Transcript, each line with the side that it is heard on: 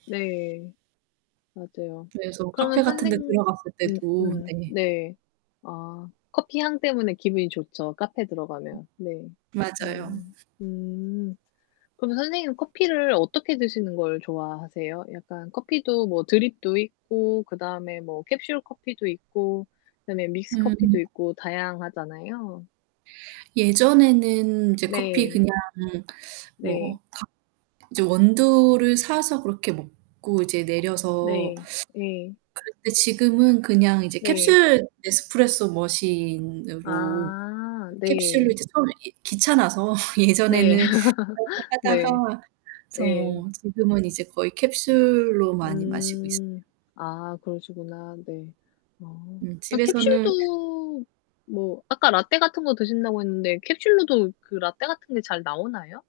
left: 네. 맞아요.
right: 그래서
left: 그러면
right: 카페 같은
left: 선생
right: 데 들어갔을
left: 음
right: 때도
left: 음
right: 네.
left: 네. 아 커피 향 때문에 기분이 좋죠 카페 들어가면. 네.
right: 맞아요.
left: 음 음. 그러면 선생님은 커피를 어떻게 드시는 걸 좋아하세요? 약간 커피도 뭐 드립도 있고 그다음에 뭐 캡슐 커피도 있고 그다음에 믹스커피도
right: 음.
left: 있고 다양하잖아요.
right: 예전에는 이제 커피
left: 네.
right: 그냥
left: 네.
right: 뭐 [unintelligible] 이제 다 이제 원두를 사서 그렇게 먹고 이제 내려서
left: 네 예.
right: 그런데 지금은 그냥 이제
left: 네.
right: 캡슐 네스프레소 머신으로
left: 아
right: 캡슐로
left: 네.
right: 이제 처음에 예 귀찮아서
left: 네.
right: 예전에는 그렇게
left: 네.
right: 하다가 그래서
left: 예.
right: 뭐 지금은 이제 거의 캡슐로 많이 마시고 있어요.
left: 음 아, 그러시구나. 네. 어.
right: 음
left: 어
right: 집에서는
left: 캡슐도 뭐 아까 라테 같은 거 드신다고 했는데 캡슐로도 그 라테 같은 게 잘 나오나요?